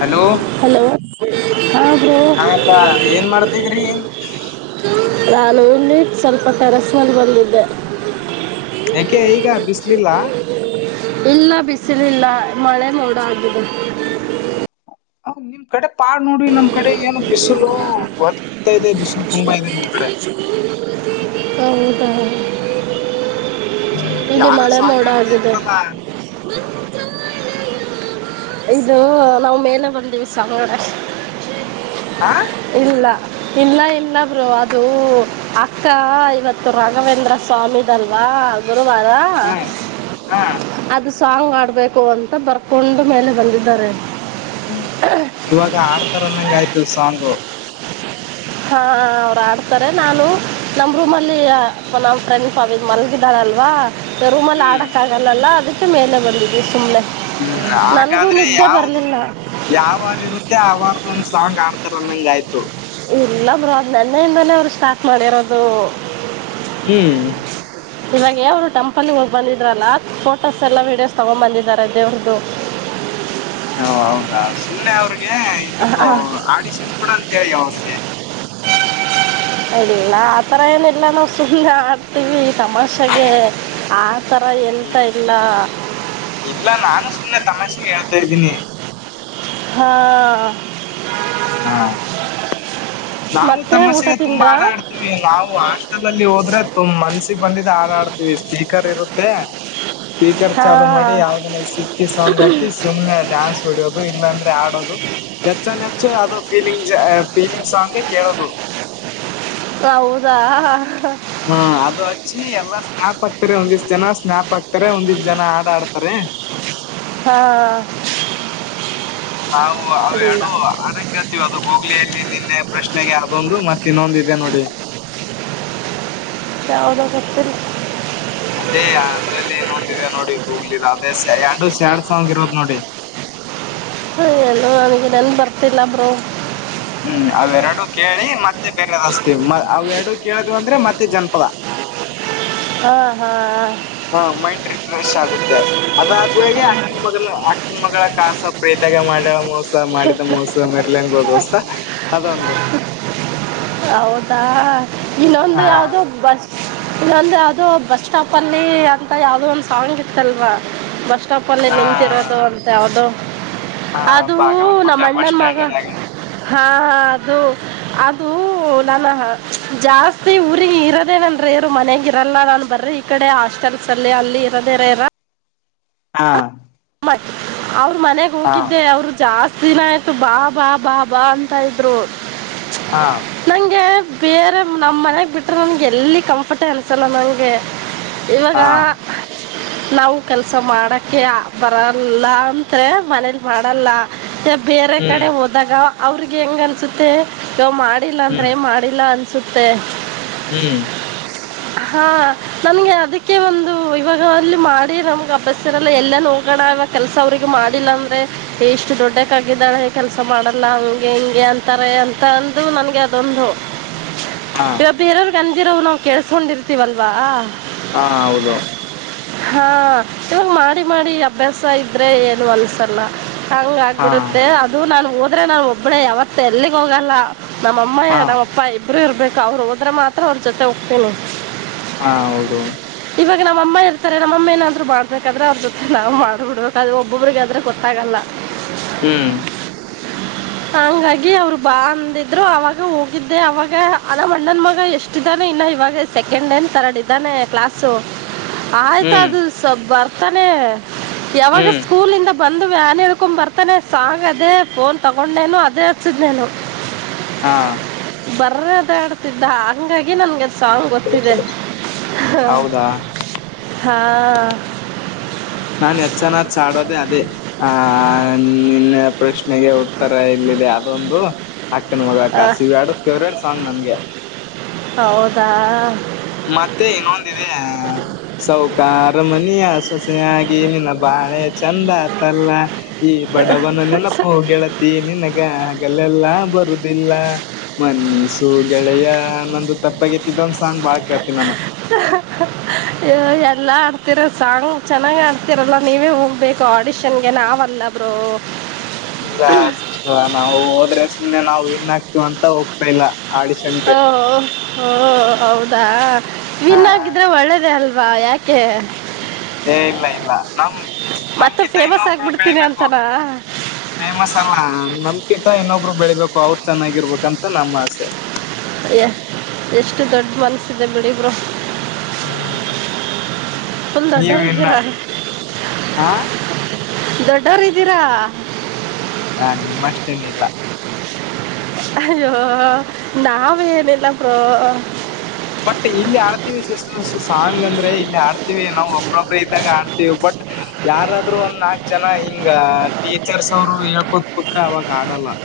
Hello hello ಹಾ bro ಹಾಪಾ ಏನ್ ಮಾಡ್ತಿದ್ರಿ ನಾನು ಸ್ವಲ್ಪ ಟೆರೆಷ್ ಮೇಲೆ ಬಂದಿದ್ದೆ ಯಾಕೆ ಈಗ ಬಿಸ್ಲಿಲ್ಲ ಇಲ್ಲ ಬಿಸಿಲಿಲ್ಲ ಮಳೆ ನೋಡ ಆಗಿದೆ ಹ ನಿಮ್ ಕಡ ಪಾ ನೋಡಿ ನಮ್ ಕಡೆ ಏನು ಬಿಸಿಲು ದರ್ತ ಇದೆ ಬಿಸಿಲು ತುಂಬಾ ಇದೆ ನಮ್ ಕಡೆ. [inaudible] ಹೌದ ಹ್ಮ್ ಇಲ್ಲಿ ಯಾರ ಮಳೆ ಸಾಂಗ್ ಮೋಡ ಆಡ್ತಾ ಆಗಿದೆ ಇದ್ದಾರಲ್ಲ ಇದು ನಾವು ಮೇಲೆ ಬರ್ಂದೀವಿ ಸಾವರ. ಹ ಇಲ್ಲ ಇಲ್ಲ ಇಲ್ಲ ಬ್ರೋ ಅದು ಅಕ್ಕ ಇವತ್ತು ರಾಘವೇಂದ್ರ ಸ್ವಾಮಿದಲ್ವಾ ಅದು ಬಾರ ಹ ಹಾ ಅದು ಸಾಂಗ್ ಆಡ್ಬೇಕು ಅಂತ ಬರ್ಕೊಂಡ್ ಮೇಲೆ ಬಂದಿದ್ದಾರೆ ಹೂ ಇವಾಗ ಆಡ್ತಾರನ್ನಂಗ ಆಯ್ತು ಸಾಂಗು ಹಾ ಅವ್್ರ ಆಡ್ತಾರೆ ನಾನು ನಮ್ ರೂಮ್ ಅಲ್ಲಿ ನಮ್ಮ್ ಫ್ರೆಂಡ್ ಮಲ್ಗಿದ್ದಾಳ ಅಲ್ವಾ ರೂಮಲ್ಲಿ ಹ್ಮ್ ಆಡಕ್ ಆಗಲ್ಲಲ್ಲ ಅದಕ್ಕೆ ಮೇಲೆ ಬಂದಿದ್ವಿ ಸುಮ್ನೆ ಹೂ ಹಾಗಾದ್ರೆ ಯಾವ್ದ ಯಾವಾರ ಇರುತ್ತೆ ಅವಾರ್ದೊಂದಸ ಸಾಂಗ್ ಆಡ್ತಾರ ಅಂದಂಗ ಆಯ್ತು ಇಲ್ಲ ಬ್ರೋ ನೆನ್ನೆಯಿಂದಲೇ ಅವ್ರು ಸ್ಟಾರ್ಟ್ ಮಾಡಿರೋದು ಹ್ಮ್ ಇವಗೆ ಅವ್ರು ಟೆಂಪಲ್ ಪ್ಪಲ್ಲಿ ಹೋಗ್ ಬಂದಿದ್ರಲ್ಲ ಫೋಟೋಸ್ ಎಲ್ಲ ವೀಡಿಯೋಸ್ ತಗೊಂಡ್ ಬಂದಿದ್ದಾರೆ ದೇವ್ರ್ದು ಹೂ ಹೌದಾ ಸುಮ್ಮನೆ ಅವ್ರಿಗೆ ಇದಕ್ಕೂ ಆಡಿಷನ್ ಕೊಡು ಅಂತ ಹೇಳಿಯ ಅವ್ರಿಗೆ ಅಯ್ಯೋ ಅತರ ಏನಿಲ್ಲ ಅಣ್ಣ ಸುಮ್ನೆ ಆಡ್ತೀವಿ ತಮಾಷೆಗೆ ಆ ಥರ ಹೇಳ್ತಾ ಹ್ಮ್ ಇಲ್ಲ ಇಲ್ಲ ನಾನು ಸುಮ್ನೆ ತಮ್ಮಾಷೆಗೆ ಹೇಳ್ತಾ ಇದ್ದೀನಿ ಹಾ ಹಾ ನಾವು ಮತ್ತೆ ಊಟ ತಮ್ಮಸೆಗೆ ತುಂಬಾ ತಿಂದ್ರಾ ಆಟ ಆಡ್ತೀವಿ ನಾವು ಹಾಸ್ಟೆಲ್ ಅಲ್ಲಿ ಹೋದ್ರೆ ತು ಮನ್ಸಿಗೆ ಬಂದಿದ ಆಡಾಡ್ ಮಾಡ್ತೀವಿ ಸ್ಪೀಕರ್ ಇರುತ್ತೆ ಸ್ಪೀಕರ್ ಚಾಲುೂ ಮಾಡಿ ಹಾಂ ಯಾವ್ದನ್ನ ಸಿಕ್ಕಿ ಸಾೌಂಗ್ ಹಾಕಿ ಸುಮ್ಮ್ನೆ ಡಾನ್ಸ್ ಹೊಡಿಯೋದು ಇಲ್ಲಾಂದ್ರೆ ಆಡೋದು ಹೆಚ್ಚನ್ ಹೆಚ್ಚು ಅದು ಫೀಲಿಂಗ್ಸ್ ಫೀಲಿಂಗ್ ಸಾಂಗೆ ಕೇಳೋದು ಹೌದ ಆ ಹೂ ಅದು ಹಚ್ಚಿ ಎಲ್ಲಾ ಸ್ನೇಪ್ ಹಾಕ್ತಾರೆ ಒಂದಿಷ್ಟ ಜನ ಸ್ನೇಪ್ ಆಕ್ತ ಹತಾರೆ ಒಂದಿ ಜನ ಹಾಡು ಆಡ್ತಾರೆ ಹಾ ನಾವು ಅವ ಇಲ್ಲ ಅಡು ಹಡ ಕೇಳ್ತಿೀವಿ ಅದು ಹೂಗ್ಲಿಯಲ್ಲಿ ನಿನ್ನೆ ಪ್ರಶ್ನೆಗೆ ಅದೊಂದು ಮತ್ತ ಇನ್ನೊಂದು ಇದೆ ನೋಡಿ ಯಾವ್ದು ಗೊತ್ತಿಲ್ಲ ಅದೇ ಅದ್ರಲ್ಲಿ ಇನ್ನೊಂದಿದೆ ಸಾಂಗರೋದ ನೋಡಿ ಹ ಎಲ್ಲೂ ನನಗೆ ನೆನಪು ಬರ್ತಿಲ್ಲ ಬ್ರೋ ಹೂ ಅವೆರಡು ಕೇಳಿ ಮತ್ತೆ ಬೇರೆದಸ್ತೀವಿ ಅವ ಎರಡು ಕೇಳಿದ್ ಅಂದ್ರೆ ಮತ್ತೆ ಜನಪದ ಹ ಹಾ ಹಾ ಹ ಹ ಮೈಂಡ್ ರಿಫ್ರೆಶ್ ಆಗುತ್ತೆ ಅದಾದೊಳಗೆ ಅಕ್ಕನ ಮ ಅಕ್ಕನ ಮಗಳ ಕಾಸ ಪ್ರೇತ್ ಮಾಡೇಳ ಮೋಸ ಸ ಮಾಡಿದ ಮೋಸ ಮೇರ್ಲೆಂಗಬೋದುಸ್ತ ಅದೊಂದು ಹೌದಾ ಇನ್ನೊಂದು ಹಾ ಯಾವ್ದೋ ಬಸ್ ಇಂದ ಒಂದು ಅದು ಬಸ್ ಸ್ಟಾಪ್ ಅಲ್ಲಿ ಅಂತ ಯಾವ್ದೋ ಒಂದ್ ಸಾಂಗ್ ಇತ್ತಲ್ವಾ ಬಸ್ ಪಲ್ಲಿ ಹಾ ನಿಂತಿರೋದು ಅಂತ ಯದು ಹಾ ಅದು ಹ ಬಾಗಲಕೋಟೆ ಬಸ್ ನಮ್ಮಣ್ಣನ್ ಮಗ ಸ್ಟ್ಯಾಂಡ್ನಾಗ ಹಾ ಅದು ನನ್ನ ಜಾಸ್ತಿ ಊರಿಗೆ ಇರದೇನಂದ್ರರು ಮನಗಿರ ಲ್ಲ ನಾನ್ ಬರ್ರಿ ಈ ಕಡೆ ಹಾಸ್ಟೆಲ್ಸ್ ಅಲ್ಲಿ ಅಲ್ಲಿ ಇರದ ಇರ ಇರ ಹಾ ಅವ್ರ ಮನೆಗ್ ಹಾ ಹೋಗಿದ್ದೆ ಅವರು ಜಾಸ್ತಿ ದಿನ ಆಯ್ತು ಬಾ ಬಾ ಬಾ ಬಾ ಅಂತ ಇದ್ರು ಹಾ ನಂಗೆ ಬೇರೆ ನಮ್ಮ್ ಮನೆಗ್ ಬಿಟ್ರೆ ನನ್ಗೆ ಎಲ್ಲಿ ಕಂಫರ್ಟ ಅನ್ಸಲ್ಲ ನಂಗೆ ಇವಾಗ ಹಾ ನಾವು ಕೆಲಸ ಮಾಡೋಕ್ಕೆ ಬರಲ್ಲ ಅಂದ್ರೆ ಮನೇಲಿ ಮಾಡಲ್ಲ ಬೇರೆ ಹ್ಮ್ ಕಡೆ ಹೋದಾಗ ಅವ್ರಿಗೆ ಹೆಂಗ ಅನ್ಸುತ್ತೆ ಯ ಮಾಡಿಲ್ಲ ಅಂದ್ರೆ ಹ್ಮ್ ಮಾಡಿಲ್ಲ ಅನ್ಸುತ್ತೆ ಹ್ಮ್ ಹಾ ನನ್ಗೆ ಅದಕ್ಕೆ ಒಂದು ಇವಾಗ ಅಲ್ಲಿ ಮಾಡಿ ನಮ್ ಅಪಸ್ಸಿರಲ್ಲ ಎಲ್ಲನೂ ಆಗಣ ಇವ ಕೆಲಸ ಅವ್ರಿಗೆ ಮಾಡಿಲ್ಲ ಅಂದ್ರೆ ಇಷ್ಟು ದೊಡ್ಡಕ್ಕ ಆಗಿದ್ದಾಳೆ ಕೆಲ್ಸ ಮಾಡಲ್ಲ ಹಂಗೆ ಹಿಂಗೆ ಅಂತಾರೆ ಅಂತ ಅಂದು ನನ್ಗೆ ಅದೊಂದು ಹಾ ಇವಾಗ ಬೇರೆಯವ್ರಗ ಗಂದಜಿರೋರು ನಾವವು ಕೇಸ್ಕೊಂಡಿರ್ತೀವಲ್ವಾ ಹಾ ಹೌದು ಹಾ ಇವಾಗ ಮಾಡಿ ಮಾಡಿ ಅಭ್ಯಾಸ ಇದ್ರೆ ಏನು ಅನ್ಸಲ್ಲ ಹಾಗ ಹಾ ಆಗ್ಬಿಡುತ್ತೆ ಅದು ನಾನು ಹೋದ್ರೆ ನಾನು ಒಬ್ಬಳೆ ಯಾವತ್ತ ಎಲ್ಲಿಗೆ ಹೋಗಲ್ಲ ನಮ್ಮ ಅಮ್ಮ ಹಾ ನಮ್ಮಪ್ಪ ಇಬರುೂ ಇರ್ಬೇಕು ಅವ್ರು ಹೋದ್ರೆ ಮಾತ್ರ ಅವ್ರ ಜೊತೆ ಹೋಗ್ತೇನಿ ಹಾ ಹೌದು ಇವಾಗ ನಮ್ಮ ಇರ್ತಾರೆ ನಮ್ಮ ಏನಾದ್ರು ಮಾಡಬೇಕಾದ್ರೆ ಅವ್ರ ಜೊತೆ ನಾವು ಮಾಡ್ಬಿಡ್ಬೇಕ ಅದು ಒಬ್ಬೊಬ್ರಿಗೆ ಆದದ್ರ ಗೊತ್ತಾಗಲ್ಲ ಹ್ಮ್ ಹಂಗಾಗಿ ಅವ್ರು ಬಾ ಅಂದಿದ್ರು ಅವಾಗ ಹೋಗಿದ್ದೆ ಅವಾಗ ಅದ ಅಣ್ಣನ್ ಮಗ ಎಷ್ಟು ದನ ಇವಾಗ ಸೆಕೆಂಡ್ ಏನ್ ತರಡ್ ಇದ್ದಾನೆ ಕ್ಲಾಸ್ ಆಯ್ತ ಹ್ಮ್ ಅದು ಸ್ ಬರ್ತಾನೆ ಯಾವಾಗ ಹ್ಮ್ ಸ್ಕೂಲಿಂದ ಬಂದು ವ್ಯಾನ್ ಹೇಳ್ಕೊಬರ್ತಾನೆ ಸಾಂಗ್ ಅದೇ ಫೋನ್ ತಗೊಂಡ್ ನೇನು ಅದೇ ಹಸಿದ್ ನೇನು ಹಾ ಬರ್ರ ಅದ ಆಡ್ತಿದ್ದ ಹಂಗಾಗಿ ನನ್ಗೆ ಸಾಂಗ ಗೊತ್ತಿದೆ ಹೌದಾ ಹಾ ನಾನ್ ಹೆಚ್ಚನ್ಡೋದೆೇ ಅದೇ ಆ ನಿನ್ನ ಪ್ರಶ್ನೆಗೆ ಉತ್ತರ ಇಲ್ಲ ಇದೆ ಅದೊಂದು ಅಕ್ಕನ ಆ, ಮಗಳಕ್ಕ ಸಿವ್ಯಾಡು ಫೇವ್ರೇಟ್ ಸಾಂಗ್ ನನ್ಗೆ ಹೌದಾ ಮತ್ತೆ ಇನ್ನೊಂದಿದೆ ಸೌಖ ಅರಮನ ಸವಸನೆಯಾಗಿ ಏನೇನ ಬಾಳೆ ಚಂದ ಆತಲ್ಲ ಈ ಬಡವನನೇನಪ್ಪ ಹೋಗ ಹೇಳತಿ ನಿನ್ಗ ಹಾಗಲ್ಲೆಲ್ಲಾ ಬ ಲ್ಲ ಮನಸು ಗೆಳೆಯ ನೊಂದು ತಪ್ಪಾಗ ಎತ್ತಿದ್ದಂದ ಸ್ ಬ ಹ ಎಲ್ಲಾ ಅ ರ ಸಾಂಗ್ ಚೆನ್ನಾಗ್ ಆಡ್ತಿರಲ್ಲ ನೀವೇ ಹೋಗ್ಬೇಕು ಆಡಿಷನ್ ಗೆ ನಾವಲ್ಲಬ್ರು ಇಲ್ಲ ಸಿಸ ನಾವು ಹೋದ್ರೆ ಸುಮ್ನೆ ನಾವು ಇನ್ಕ್ತಿವ ಅಂತ ಹೋಗ್ತಾ ಇಲ್ಲ ಆಡಿಷನ್ಗೆ ಓ ಓ ಹೌದಾ ಹಾ ಇನ್ಗಿದ್ರೆ ಒಳ್ಳೇದ ಅಲ್ವಾ ಯಾಕೆ ಏ ಇಲ್ಲ ಇಲ್ಲ ನಮ ಮತ್ತೆ ನಮ್ಕಿತ್ತ ಫೇಮಸ್ ಇನ್ನೊಬ್ರು ಆಗಿಬಿಡ್ತೀನಿ ಬೆಳಿಬೇಕು ಅಂತನಾ ಫೇಮಸ್ ಅಲ್ಲಾ ನಮ್ಕಿತ ಇನ್ನೊಬ್ರು ಬೆಳಬೇಕು ಅವ್ರು ಚೆನ್ನಾಗಿರ್ಬೇಕಂತ ನಮ್ಮ ಆಸೆ ಅಯ್ಯ ಎಷ್ಟು ದೊಡ್ಡ ಮನಸಿದೆ ಬಿಡಿಿಬ್ರು ಹ್ಮ್ ತಂದಡರ ನೀವ್ ಇನ್ನ ಇಗರ ಹಾ ದೊಡ್ಡೋವರಿದ್ದೀರಾ ಹಾ ನಿಮ್ಮ ಅಷ್ಟೇಲ್ಲಿಲ್ಲ. ಅಯ್ಯೋ ನಾವೇನಲ್ಲ ಬ್ರೋ. ಬಟ್ ಇಲ್ಲಿ ಆಡ್ತೀವಿ ಸಿಸ್ಟರ್ ಸಾಂಗ್ ಅಂದ್ರೆ ಇಲ್ಲಿ ಆಡ್ತೀವಿ ನಾವವು ಒಬ್ರೊಬ್ರ ಇದ್ದಾಗ ಆಡ್ತೀವಿ ಬಟ್. ಬಟ್ ಯಾರಾದ್ರು ಒಂದ್ ನಾಕ್ ಜನ ಹಿಂಗ ಟೀಚರ್ಸ್ ಅವರು ಹೇಳ್ಕೂತ್ ಕುೂತ್್ರೆ ಅವಾಗ ಆಡಲ್ಲ [inaudible]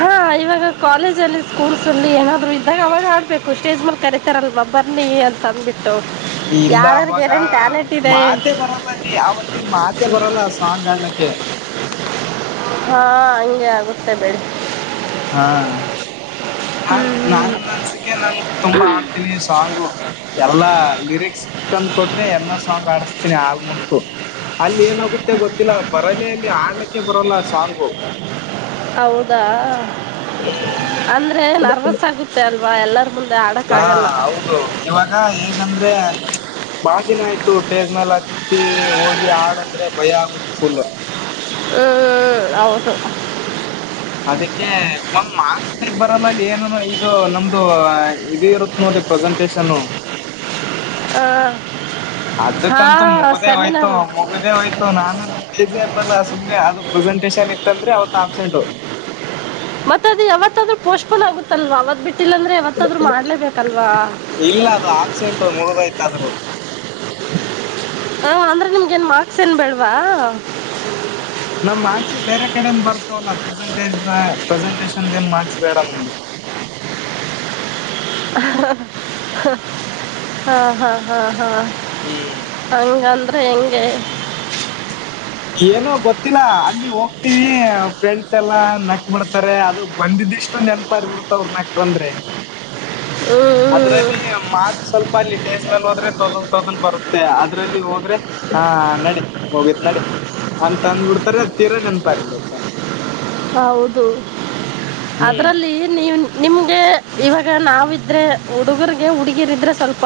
ಹಾ ಇವಾಗ ಕಾಲೇಜ್ ಅಲ್ಲಿ ಸ್ಕೂಲ್ಸ್ ಅಲ್ಲಿ ಏನಾದ್ರು ಇದ್ದಾಗ ಅವಾಗ ಆಡ್ಬೇಕು ಸ್ಟೇಜ್ ಮಲ್ ಕರತಾರಲ್ವಾ ಬನ್ನಿ ಅಂತ ಅಂದಿ ಇಲ್ಲ ಅವಾಗ ಟ್ಯಾಲೆಂಟ್ ಇದೆ ಮಾತೆ ಬರಲ್ಲ ಅಲ್ಲಿ ಅವಲ್ಲಿ ಮಾತೆ ಬರಲ್ಲ ಸಾಂಗ್ ಆಡ್ಲಕ್ಕೆ ಹಾ ಹಂಗೆ ಆಗುತ್ತೇಬೇಡಿ ಹಾ ನಾನ್ ನಾ ನನ್ಸಿಕೆ ನನ್ ತುಂಬಾ ಆಡ್ತೀನಿ ಸಾಂಗು ಎಲ್ಲಾ ಲಿರಿಕ್ಸ್ ತಂದ್ ಕೊಟ್ರೆ ಎಲ್ಲ ಸಾಂಗ್ ಆಡಿಸತೀನಿ ಆಲ್ಮೋಸ್ಟ್ ಅಲ್ಲಿ ಏನಾಗುತ್ತೆ ಗೊತ್ತಿಲ್ಲ ಬರಲ ಅಲ್ಲಿ ಆಡ್ಲಿಕ್ಕೆ. ಹೌದಾ ಹ್ಮ್ ಅಂದ್ರೆ ನರ್ವಸ್ ಆಗುತ್ತೆ ಅಲ್ವಾ ಎಲ್ಲರ್ಗೂ. ಹಾ ಹೌದು ಇವಾಗ ಹೇಗಂದ್ರೆ. ಬಾಳ ದಿನ ಆಯ್ತು ಟೇಜ್ ಮೇಲ್ ಹತ್ತಿ ಹೋಗಿ ಆಡಂದ್ರೆ ಭಯ ಆಗುತ್ ಫುಲ್. ಹ್ಮ ಅವದು ಅದಕ್ಕೆ ಒಂದ್ ಮಾರ್ಸದಗ್ ಬರಲ್ಲ ಅಲ್ಲಿ ಏನ ಇದು ನಮ್ದು ಇದದು ಇರುತ್ ನೋಡ್ರಿ ಪ್ರೆ ಪ್ರೆಸೆಂಟೇಷನ್ನು. ಹಾ ಅದಕ್ಕಂತೂ ಮುಗುದೇ ಹೋಯ್ತು ಸೆಮಿನಾರ್ ಮುಗುದೇ ಹೋಯ್ತು ನಾನಂತ. ಜಿ ಹಬ್ಬಲ್ಲಾ ಸುಮ್ನೆ ಅದು ಪ್ರೆಸೆಂಟೇಶನ್ ಇತ್ತಂದ್ರೆ ಅವತ್ ಆಬ್ಸೆಂಟ. ಮತ್ತತ್ ಅದು ಯಾವತ್ತಾದ್ರೂ ಪೋಷ್ಕ ಆಗುತ್ತಲ್ವಾ ಅವತ್ ಬಿಟ್ಟ. ಇಲ್ಲ ಅದು ಆಬ್ಸೆಂಟ್ು ಮುಳಗಯ್ತ ಆದ್ರೂ. [inaudible] ಹ ಅಂದ್ರೆ ನಿಮ್ಗ ಏನ್ ಮಾರ್ಕ್ಸ್ ಏನ್ ಬೆೇಳ್ವಾ ನಮ ಮಾರ್ಕ್ಸ್ ಬೇರೆ ಕಡಿಂದ ಬರ್ತಾವಲ್ಲಾ ಪ್ರೆಸೆಂಟಜ್ ಪ್ರೆಸೆಂಟೇಶನ್ ಏನ್ ಮಾರ್ಕ್ಸ್ ಬೇಡ ನಮ್ಗೆ [inaudible] ಹಾ ಹಾ ಹಾ ಹಾ ಹ್ಮ್ ಹಂಗ ಅಂದ್ರೆ ಹೆಂಗೆ. ಏನೋ ಗೊತ್ತಿಲ್ಲ ಅಲ್ಲಿ ಹೋಗ್ತೀವಿ ಫ್ರೆಂಡ್ಸ್ ಎಲ್ಲಾ ನಕ್ ಮಾಡಡ್ತಾರೆ ಅದು ಬಂದಿದ್ದ. ಇಷ್ಟು ನೆನಪಾರ್ ಬಿಡತ ಅವ್ರ ಮ್ಯಾಕ್ಟ್ರ ಅಂದ್ರೆ ಹ್ಮ್, ಅದ್ರಲ್ಲಿ ಮಾತ್ ಸ್ವಲ್ಪ. ಅಲ್ಲಿ ಟೇಸ್ ನಲ್ಲಿ ಹೋದ್ರೆ ತೊದನ್್ ತೊಗಂದ್ ಬರುತ್ತೆ ಅದ್ರಲ್ಲಿ ಹೋದ್ರೆ ಆ ನಡೆ ಮುಗೀತ್ ನಡೆ. ಅಂತ ಅಂದಬಿಡ್ತಾರ ತೀರ ನೆನ್ಪಾರಿ ಬಿಡತ್ತ. ಹ್ಮ್ ಅದ್ರಲ್ಲಿ ನೀ ನಿಮ್ಗೆ ಇವಾಗ ನಾವಿದ್ರೆ ಹುಡುಗರಿಗೆ ಹುಡುಗಿರಿದ್ರೆ ಸ್ವಲ್ಪ.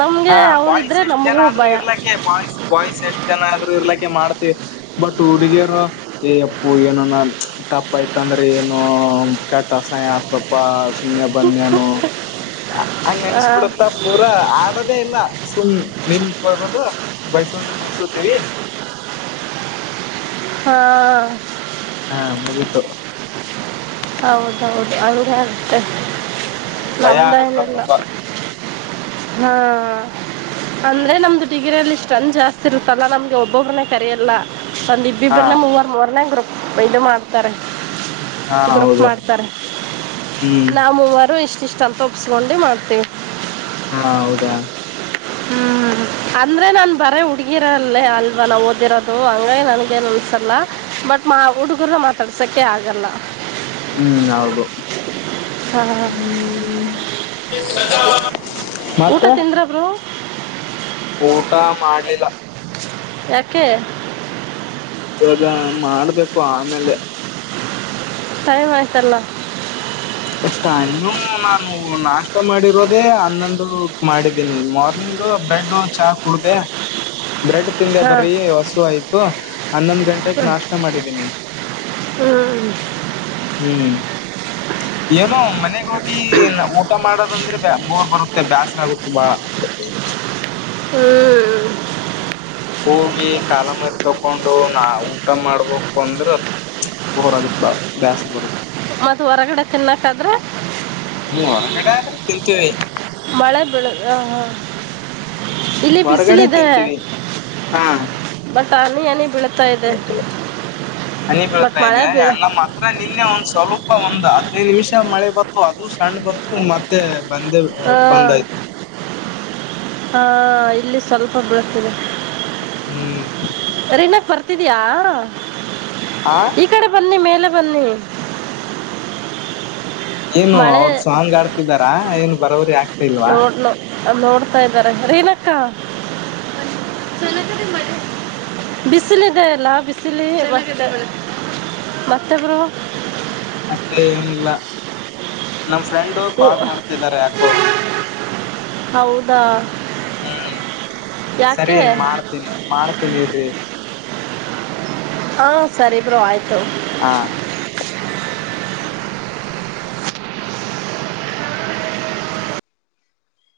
ನಮಗೆ ಹಾ ಬಾಯ್ಸ್ ಅವರಿದ್ರೆ ಎಷ್ಟ್ ಜನ ನಮಗೂ ಆದ್ರು ಭಯ ಇರ್ಲಕ ಬಾಯ್ಸ್ ಬಾಯ್ಸ್ ಎಷ್ಟ್ ಜನ ಆದ್ರು. ಇರ್ಲಿಕ್ಕೆ ಮಾಡ್ತಿವಿ ಬಟ್ ಹುಡುಗಿಯರು ಏ ಅಪ್ಪು ಏನ ತಪ್ಪ ಆಯತ ಅಂದ್ರೆ ಏನ್ ಕಟ ಸಾಯ ಹತ್ಪ್ಪ ಸುಮ್ಮ್ನೆ ಬನ್ನು. ಹಂಗೆ ಹಾಂ ಅನ್ಸ್ಬಿಡುತ್ತಾ ಪೂರಾ ಆ ಲ್ಲ ಸುಮ್ ನಿನ್ತ್ ಬರದು ಬೈಸಕೊಂಡ್ರೆ ಬೈಸತೇವಿ. [inaudible] ಹಾ ಹಾ ಮುಗಿತು. ಹೌದೌದು ಹಂಗಾಗತ್ತೆ ಹ್ಮ್ ಭಯ ಆಗುತ್ತ ನಮ್ದೇನಿಲ್ಲ. ತುಂಬಾ ಹಾ ಅಂದ್ರೆ ಹ್ಮ್ ನಮ್ದು ಡಿಗ್ರಿಯಲ್ಲಿ ಇಷ್ಟ. ನ್ ಜಾಸ್ತಿ ಇರುತ್ತಲ್ಲ ನಮ್ಗೆ ಒಬ್ಬೊಬ್್ರನೆೇ ಕರಿಯಲ್ಲ ಒಂದ ಹಾ ಇಬ್ಬಿಬ್್ರನೆೇ ಮೂವರ್ ಮೂರನೇ ಗ್ರೊಪ. ಅ ಇು ಮಾಡ್ತಾರೆ. ಹಾ ಹೌದು. ಗ್ರೂಪ್ ಮಾಡ್ತಾರೆ ಹ್ಮ್ ನಾ ಮೂವರು ಇಷ್ಟಿಷ್ಟ ಅಂತ ಒಪ್ಪಸ್ಕೊಂಡು ಮಾಡ್ತೀವಿ. ಹಾ ಹೌದಾ ಹ್ಮ್ ಅಂದ್ರೆ ನಾನ್ ಬರೇ ಹುಡ್ಗಿರಲ್ಲೇ ಅಲ್ವಾ ನಾ ಓದಿರೋದು ಹಂಗಾಗಿ ನನ್ಗೇನು. ಲ್ಲ ಬಟ್ ಮಾ ಹುಡುಗರ ಮಾತಾಡ್ಸಕ ಆಗಲ್ಲ. ಹ್ಮ್ ಹೌದು ಹಾಂ ಹ್ಮ ಊಟ ತಿಂದ್ರ ಬ್ರೋ. ಊಟ ಮಾಡ್ಲಿಲ್ಲ. ಯಾಕೆ. ಇವಾಗ ಮಾಡ್ಬೇಕು ಆಮೇಲೆ. ಟೈಮ್ ಆಯ್ತಲ್ಲ. ಟೈಮ ನಾನು ನಾಷ್ಟ ಮಾಡಿರೋದೆೇ ಹನ್ನೊಂದು ಮಾಡಿದ್ದೀನಿ ಮಾರ್ನಿಂಗ್ ಡ್ಡು ಚಾ ಕುಡತ [inaudible] ಬ್ರೆಡ್ ತಿಂದೆ ಹಾಂ ಬರೀ ಹಸು ಆಯ್ತು ಹನ್ನೊಂದ್ ಗಂಟಕ್ ನಾಷ್ಟ ಮಾಡಿದೀನಿ. ಹ್ಮ್ ಹ್ಮ್ ಏನೋ ಮನೆಗ ಹೋಗಿ ಊಟ ಮಾಡೋದಂದ್ರೆ. ಬೋರ್ ಬರುತ್ತೆ ಬೇಸರ ಆಗುತ್ತು ಬಾಳ. ಹ್ಮ್ ಹೋಗಿ ಕಾಲ ಮರಿ ತಕೊಂಡು ನಾ ಊಟ ಮಾಡ್ಬೇಕು ಅಂದ್ರೆ. ಬೋರಾಗುತ್ತ ಬಾಳ ಬ್ಯಾಸರ ಬರುತ್ತೆ ಮತ್ತ ಹೊರಗಡೆ ತಿನ್ನಕಾದ್ರೆ. ಹ್ಮ್ ಹೊರಗಡೆ ಆದ್ರೆ ತಿಂತೀವಿ ಮಳೆ ಬೀಳು ಹ ಹಾ. ಇಲ್ಲಿ ಬಿಸಿಲ ಹೊರಗಡೆ ಇದೆ ತಿಂತೀವಿ ಹಾ ಬಟ್ ಅನಿ ಬೆಳ. ಹನಿ ಬಟ್ ಬೀಳ್ತಾ ಇದೆ ಮಳೆ ನ ಬೀಳ ನಮ್ಮ ಮಾತ್ರ ನಿನ್ನೆ ಒಂದ್ ಸ್ವಲ್ಪ. ಒಂದ್ ಹದ್ನೈದು ನಿಮಿಷ ಮಳೆ ಬತ್ತು ಅದು ಸಣ್ಣ ಬತ್ತು ಮತ್ತೆ. ಬಂದೇ ಬಂದ್ ಆಯ್ತು. ಹಾ ಇಲ್ಲಿ ಸ್ವಲ್ಪ ಬೀಳತಿದೆ. ಹ್ಮ್ ರಿನಕ್ ಬರ್ತಿದ್ಯಾ ಆ ಈ ಕಡೆ ಬನ್ನಿ ಮೇಲೆ. ಬನ್ನಿ ಏನು ಮಳೆ ಅವ್ರ ಸಾಂಗ ಆಡ್ತಿದ್ದಾರ ಏನು ಬರವರಿ ಆಗ್ತಾ ಇಲ್ವಾ. ಅ ನೋಡ್ತಾ ಇದ್ದಾರೆ ರೇನಕ್ಕಾ. ಬಿಸಿಲ ಇದೆ ಎಲ್ಲಾ ಬಿಸಿಲಿ ಮ ಮತ್ತೆಬ್ರು. ಮತ್ತೆ ಏನಿಲ್ಲ ನಮ್ ಫ್ರೆಂಡು ಕಾಲ್ ಮಾಡ್ತಿದ್ದಾರೆ ಯಾಕೋ. ಹೌದಾ. ಹ್ಮ್ ಸರಿ ಯಾಕೆ ಹೆಂಗ ಮಾಡ್ತೀನಿ ಮಾಡ್ತೀನಿ ಇರಿ. ಹಾ ಸರಿ ಬ್ರೋ ಆಯ್ತು. ಹಾ